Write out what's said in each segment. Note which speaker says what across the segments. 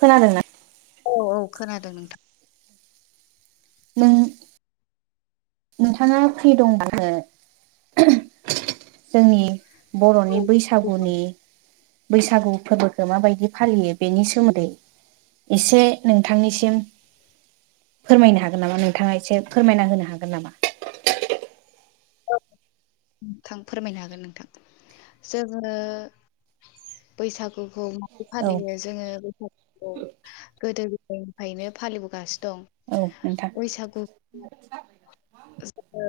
Speaker 1: खोनादोंना
Speaker 2: औ औ खोनादों नोंथां
Speaker 1: उम नोंथाङा फ्रि दंबो जोंनि
Speaker 2: औ
Speaker 1: बरनि
Speaker 2: देलाय
Speaker 1: बैसागुनि बैसागु फोरबोखौ माबायदि फालियो बेनि सोमोन्दै एसे नोंथांनिसिम फोरमायनो हागोन नामा नोंथाङा एसे फोरमायना होनो हागोन नामा
Speaker 2: नोंथां फोरमायनो हागोन नोंथां जोङो बैसागुखौ
Speaker 1: औ
Speaker 2: फालियो जोङो बैसागुखौ गोदो गोदायनिफ्रायनो फालिबोगासिनो दं
Speaker 1: औ नोंथां
Speaker 2: बैसागु जोङो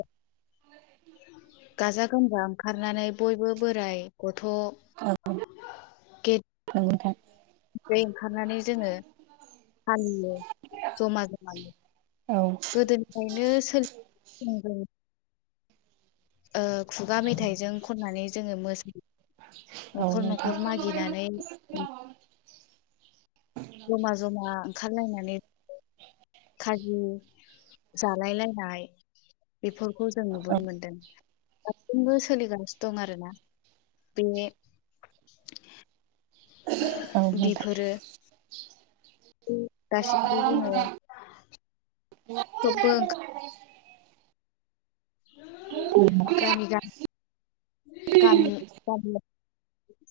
Speaker 2: गाजा गोमजा ओंखारनानै बयबो बोराइ गथ'
Speaker 1: औ गोजथ
Speaker 2: ओफ्राय ओंखारनानै जोङो फालियो जमा जमायो
Speaker 1: औ
Speaker 2: गोदोनिफ्रायनो [unintelligible] ओ खुगा मेथाइजों खननानै जोङो मोसा
Speaker 1: औ
Speaker 2: न'खर
Speaker 1: नोंथां
Speaker 2: न'खर मागिनानै जमा जमा ओंखारलायनानै खाजि जालायलायनाय बेफोरखौ जों
Speaker 1: औ
Speaker 2: नुबोनो मोनदों दासिमबो सोलिगासिनो दं आरोना बे
Speaker 1: औ नोंथां
Speaker 2: बेफोरो दासिमबो दोङो
Speaker 1: न
Speaker 2: [unintelligible] गामि गाम गामि गामियाव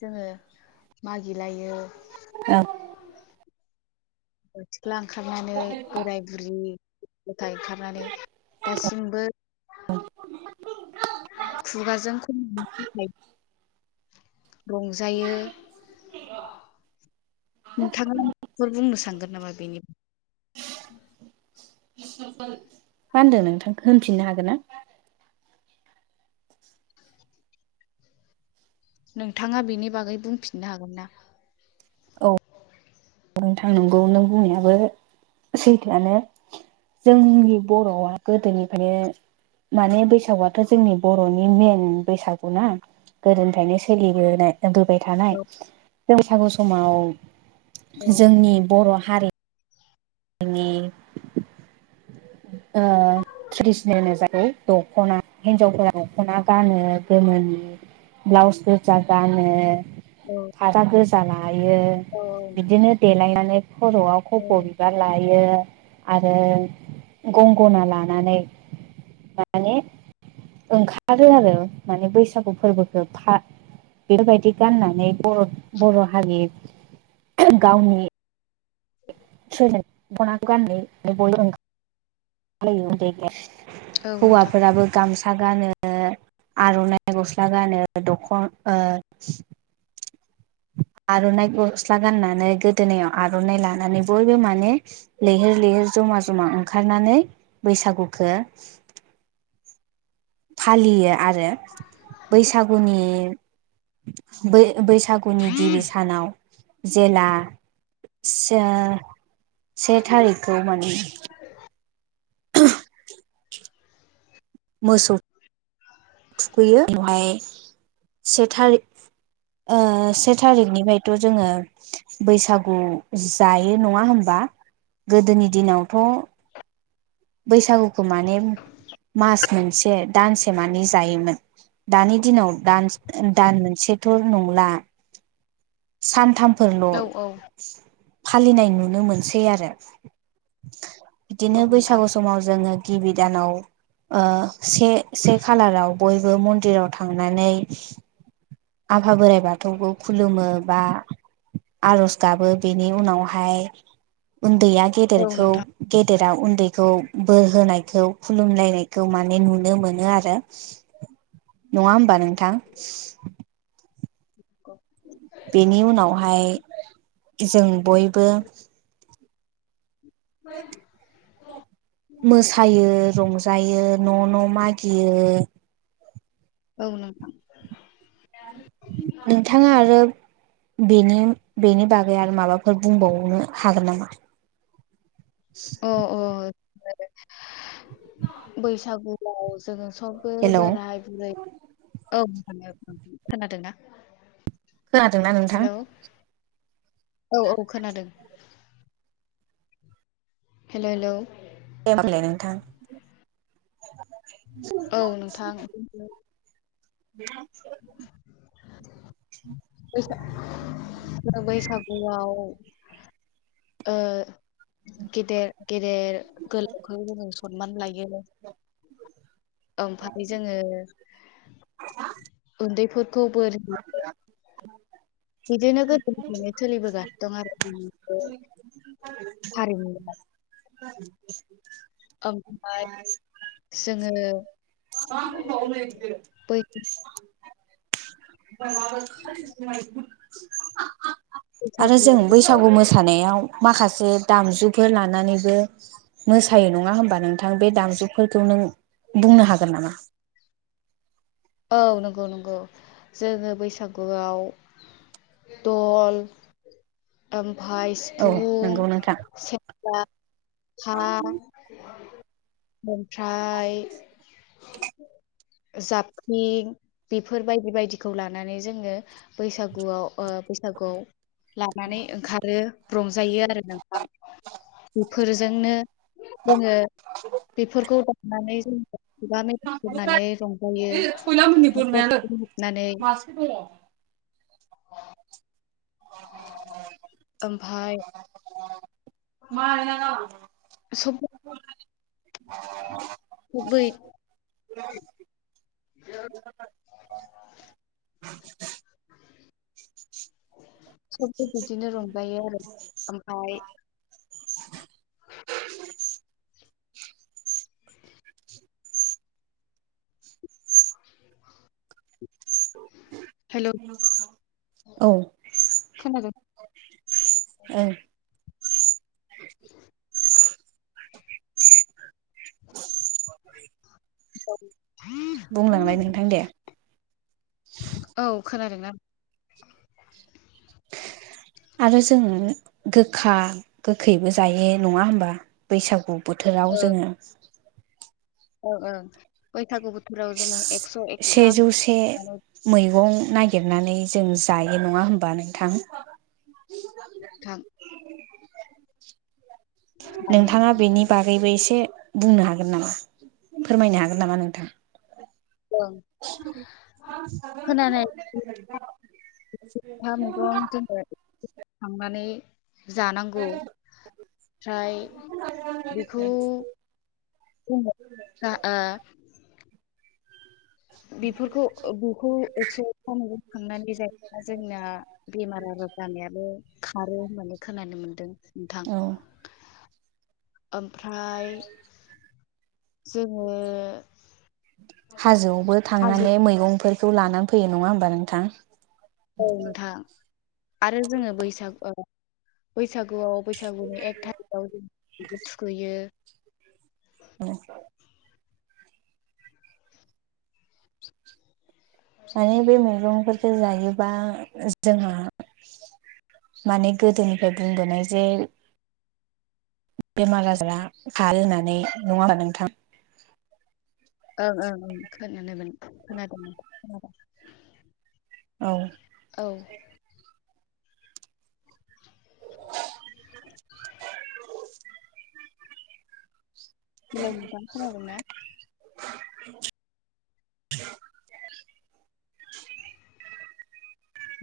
Speaker 2: जोङो मागिलायो
Speaker 1: ओं
Speaker 2: [unintelligible] ओंखारनानै बोराय बुरि गथाय ओंखारनानै दासिमबो
Speaker 1: [inaudible]
Speaker 2: खुगाजों [unintelligible] रंजायो नोंथां फोर बुंनो सानगोन नामा बेनि
Speaker 1: मा होनदों नोंथांखौ होनफिननो हागोन ना
Speaker 2: नोंथाङा बेनि बागै बुंफिननो हागोन ना
Speaker 1: औ बेनो थांनांगौ नों बुंनायाबो सैथोआनो जोंनि बर'आ गोदोनिफ्रायनो माने बैसागुआथ' जोंनि बर'नि मेन बैसागु ना गोदोनिफ्रायनो सोलिबोनायबोबाय थानाय
Speaker 2: औ
Speaker 1: बैसागु समाव
Speaker 2: औ
Speaker 1: जोंनि बर' हारि जोंनि ट्रेडिसनेल होन [unintelligible] दख'ना हिन्जावफोरा दख'ना गानो गोमोनि ब्लाउज गोजा गानो
Speaker 2: औ।
Speaker 1: फाथा गोजा लायो बिदिनो देलायनानै खर'आव खब'
Speaker 2: औ
Speaker 1: बिबार लायो आरो गंगना लानानै माने ओंखारो आरो माने बैसागु फोरबोखो फा बेफोरबायदि गाननानै बर' हारि गावनि स दखनाखौ गान बल ओंख
Speaker 2: औ
Speaker 1: [unintelligible]
Speaker 2: नोंथां
Speaker 1: हौवाफोराबो गामसा गानो आर'नाइ गस्ला गानो दखना आर'नाइ गस्ला गाननानै गोदोनायाव आर'नाइ लानानै बयबो माने लैहोर लैहोर जमा जमा ओंखारनानै बैसागुखौ फालियो आरो बैसागुनि बैसागु आ गुनि गिबि सानाव जेला से थारिखखौ मान मोसौ थुखैयो बहाय से थारि से थारिखनिफ्रायथ' जोङो बैसागु जायो नङा होनबा गोदोनि दिनावथ' बैसागुखौ माने मास मोनसे दानसे माने जायोमोन दानि दिनाव दान दान मोनसेथ' नंला
Speaker 2: औ औ
Speaker 1: सानथामफोरल' फालिनाय नुनो मोनसै आरो।
Speaker 2: औ
Speaker 1: बिदिनो
Speaker 2: नोंथां
Speaker 1: बैसागु समाव जोङो गिबि दानाव से से खालाराव बयबो मन्दिराव थांनानै आफा बोराइ बाथौखौ खुलुमो बा आर'ज गाबो बेनि उनावहाय उन्दैया
Speaker 2: औ
Speaker 1: गेदेरखौ
Speaker 2: नोंथां
Speaker 1: गेदेरा उन्दैखौ बोर होनायखौ खुलुमलायनायखौ माने नुनो मोनो आरो नङा होमबा नोंथां।
Speaker 2: [inaudible]
Speaker 1: बेनि उनावहाय जों बयबो
Speaker 2: अ
Speaker 1: मोसायो रंजायो न' न' मागियो
Speaker 2: औ नोंथां।
Speaker 1: नोंथाङा आरो बेनि बेनि बागै आरो माबाफोर बुंबावनो हागोन नामा
Speaker 2: अ अ बैसागुआव जोङो सब
Speaker 1: हेलौ
Speaker 2: बोराय बुरै औ खोनादोंनाा
Speaker 1: खोनादोंना नोंथां
Speaker 2: हेल' औ औ खोनादों हेल' हेल'।
Speaker 1: दे होनोमबालाय नोंथां
Speaker 2: औ नोंथां।
Speaker 1: [inaudible]
Speaker 2: बैसागुआव गेदेर गेदेर गोलावखौ जोङो सनमान लायो। [inaudible] ओमफाय जोङो उन्दैफोरखौ बोर
Speaker 1: [unintelligible]
Speaker 2: बिदिनो गोदोनिफ्रायनो सोलिबोगासिनो दं आरो उम
Speaker 1: [unintelligible]
Speaker 2: ओमफाय जोङो [inaudible] बै
Speaker 1: [unintelligible] आरो
Speaker 2: बैसागु
Speaker 1: जों बैसागु मोसानायाव माखासे दामजुफोर लानानैबो मोसायो नङा होमबा नोंथां बे दामजुफोरखौ नों बुंनो हागोन नामा?
Speaker 2: औ नंगौ नंगौ। जोङो बैसागुआव दल ओमफाय
Speaker 1: औ
Speaker 2: सिफुं
Speaker 1: नंगौ नोंथां
Speaker 2: से [inaudible] ओमफ्राय जाबखिं बिफोर बायदि बायदिखौ लानानै जोङो बैसागुआव ओ बैसागुआव लानानै ओंखारो रंजायो आरो नोंथां। इफोरजोंनो जोङो बेफोरखौ दानानै जोङो खुगा मे खननानै रंजायो। न'खर हाबनानै
Speaker 1: [inaudible]
Speaker 2: ओमफाय
Speaker 1: [inaudible]
Speaker 2: [unintelligible] गुबै
Speaker 1: [unintelligible]
Speaker 2: [inaudible] सबबो बिदिनो रंजायो आरो। ओमफाय [unintelligible] हेलौ
Speaker 1: औ। ओ।
Speaker 2: खोनादों [unintelligible]
Speaker 1: [unintelligible]
Speaker 2: औ।
Speaker 1: बुंलांलाय नोंथां दे।
Speaker 2: औ खोनादोंना? [unintelligible]
Speaker 1: आरो जोङो गोखा गोखैबो जायो नङा होमबा बैसागु
Speaker 2: ओं
Speaker 1: बोथोराव जोङो
Speaker 2: ओं ओं बैसागु बोथोराव जोङो एकस' एकथा
Speaker 1: सेजौसे मैगं नायगिरनानै जों जायो नङा होमबा नोंथां?
Speaker 2: थां जायो
Speaker 1: नोंथाङा
Speaker 2: नोंथां
Speaker 1: बेनि
Speaker 2: जायो
Speaker 1: बागैबो एसे बुंनो हागोन नामा फोरमायनो हागोन नामा नोंथां?
Speaker 2: ओं खोनानाय
Speaker 1: [unintelligible]
Speaker 2: थांनानै जानांगौ। फ्राय बेखौ आ ओ बिफोरखौ ओ बुखौ एकस' एकता मेगं खांनानै जायो जोंना बेमार आजार जानायाबो खारो होननानै खोनानो मोनदों नोंथां।
Speaker 1: औ
Speaker 2: आमफ्राय
Speaker 1: हाजोआवबो
Speaker 2: हाजो
Speaker 1: थांनानै मैगंफोर खौ लानान फैयो नङा होमबा नोंथां?
Speaker 2: औ नोंथां आरो जोङो बैसागुआव बैसागुआव बैसागुनि एक थारिखआव जों [inaudible] थुखैयो।
Speaker 1: [unintelligible] माने बे मैगंफोरखौ जायोबा जोंहा माने गोदोनिफ्राय बुंबोनाय जे बेमार आजारा खारो होननानै नंआ होनबा नोंथां।
Speaker 2: ओं ओं ओं खोनादोंमोन खोनादोंमोन खोनादों
Speaker 1: औ
Speaker 2: औ।
Speaker 1: [inaudible]
Speaker 2: हेल' नोंथां खोनादों ना?
Speaker 1: [inaudible]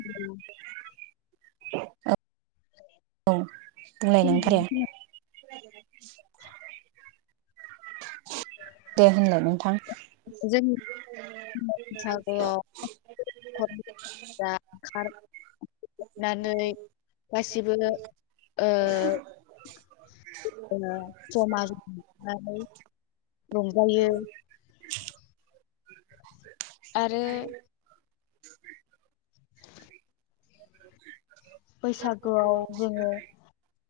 Speaker 2: औ।
Speaker 1: औ औ बुंलाय [unintelligible] दे होनलाय नोंथां।
Speaker 2: जों बैसागुआव [unintelligible] [unintelligible] नुनानै गासिबो ओ जमा जनानै रंजायो। आरो। बैसागोआव जोङो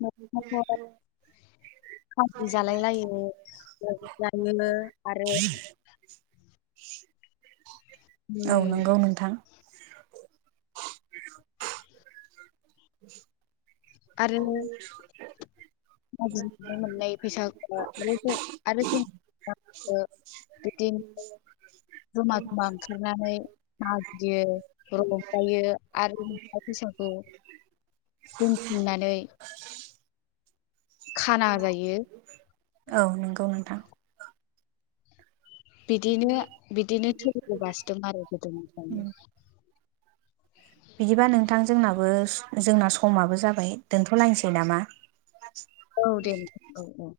Speaker 2: न'खराव फारति जालाय लायो जायो। आरो
Speaker 1: औ
Speaker 2: उम
Speaker 1: नंगौ नोंथां। आरो।
Speaker 2: मांगिनानै मोननाय फैसा आरो [unintelligible] [unintelligible] जमा जमा ओंखारनानै मांगियो रंजायो आरो थाखा फैसाखौ
Speaker 1: [inaudible]
Speaker 2: दोनथुमनानै
Speaker 1: [inaudible]
Speaker 2: खाना जायो।
Speaker 1: औ नंगौ। नोंथां
Speaker 2: बिदिनो सोलिबोगासिनो दं आरो गोदोनिफ्रायनो।
Speaker 1: बिदिबा नोंथां जोंनाबो जोंना समाबो जाबाय दोनथ'लायनोसै नामा।
Speaker 2: औ दे औ औ।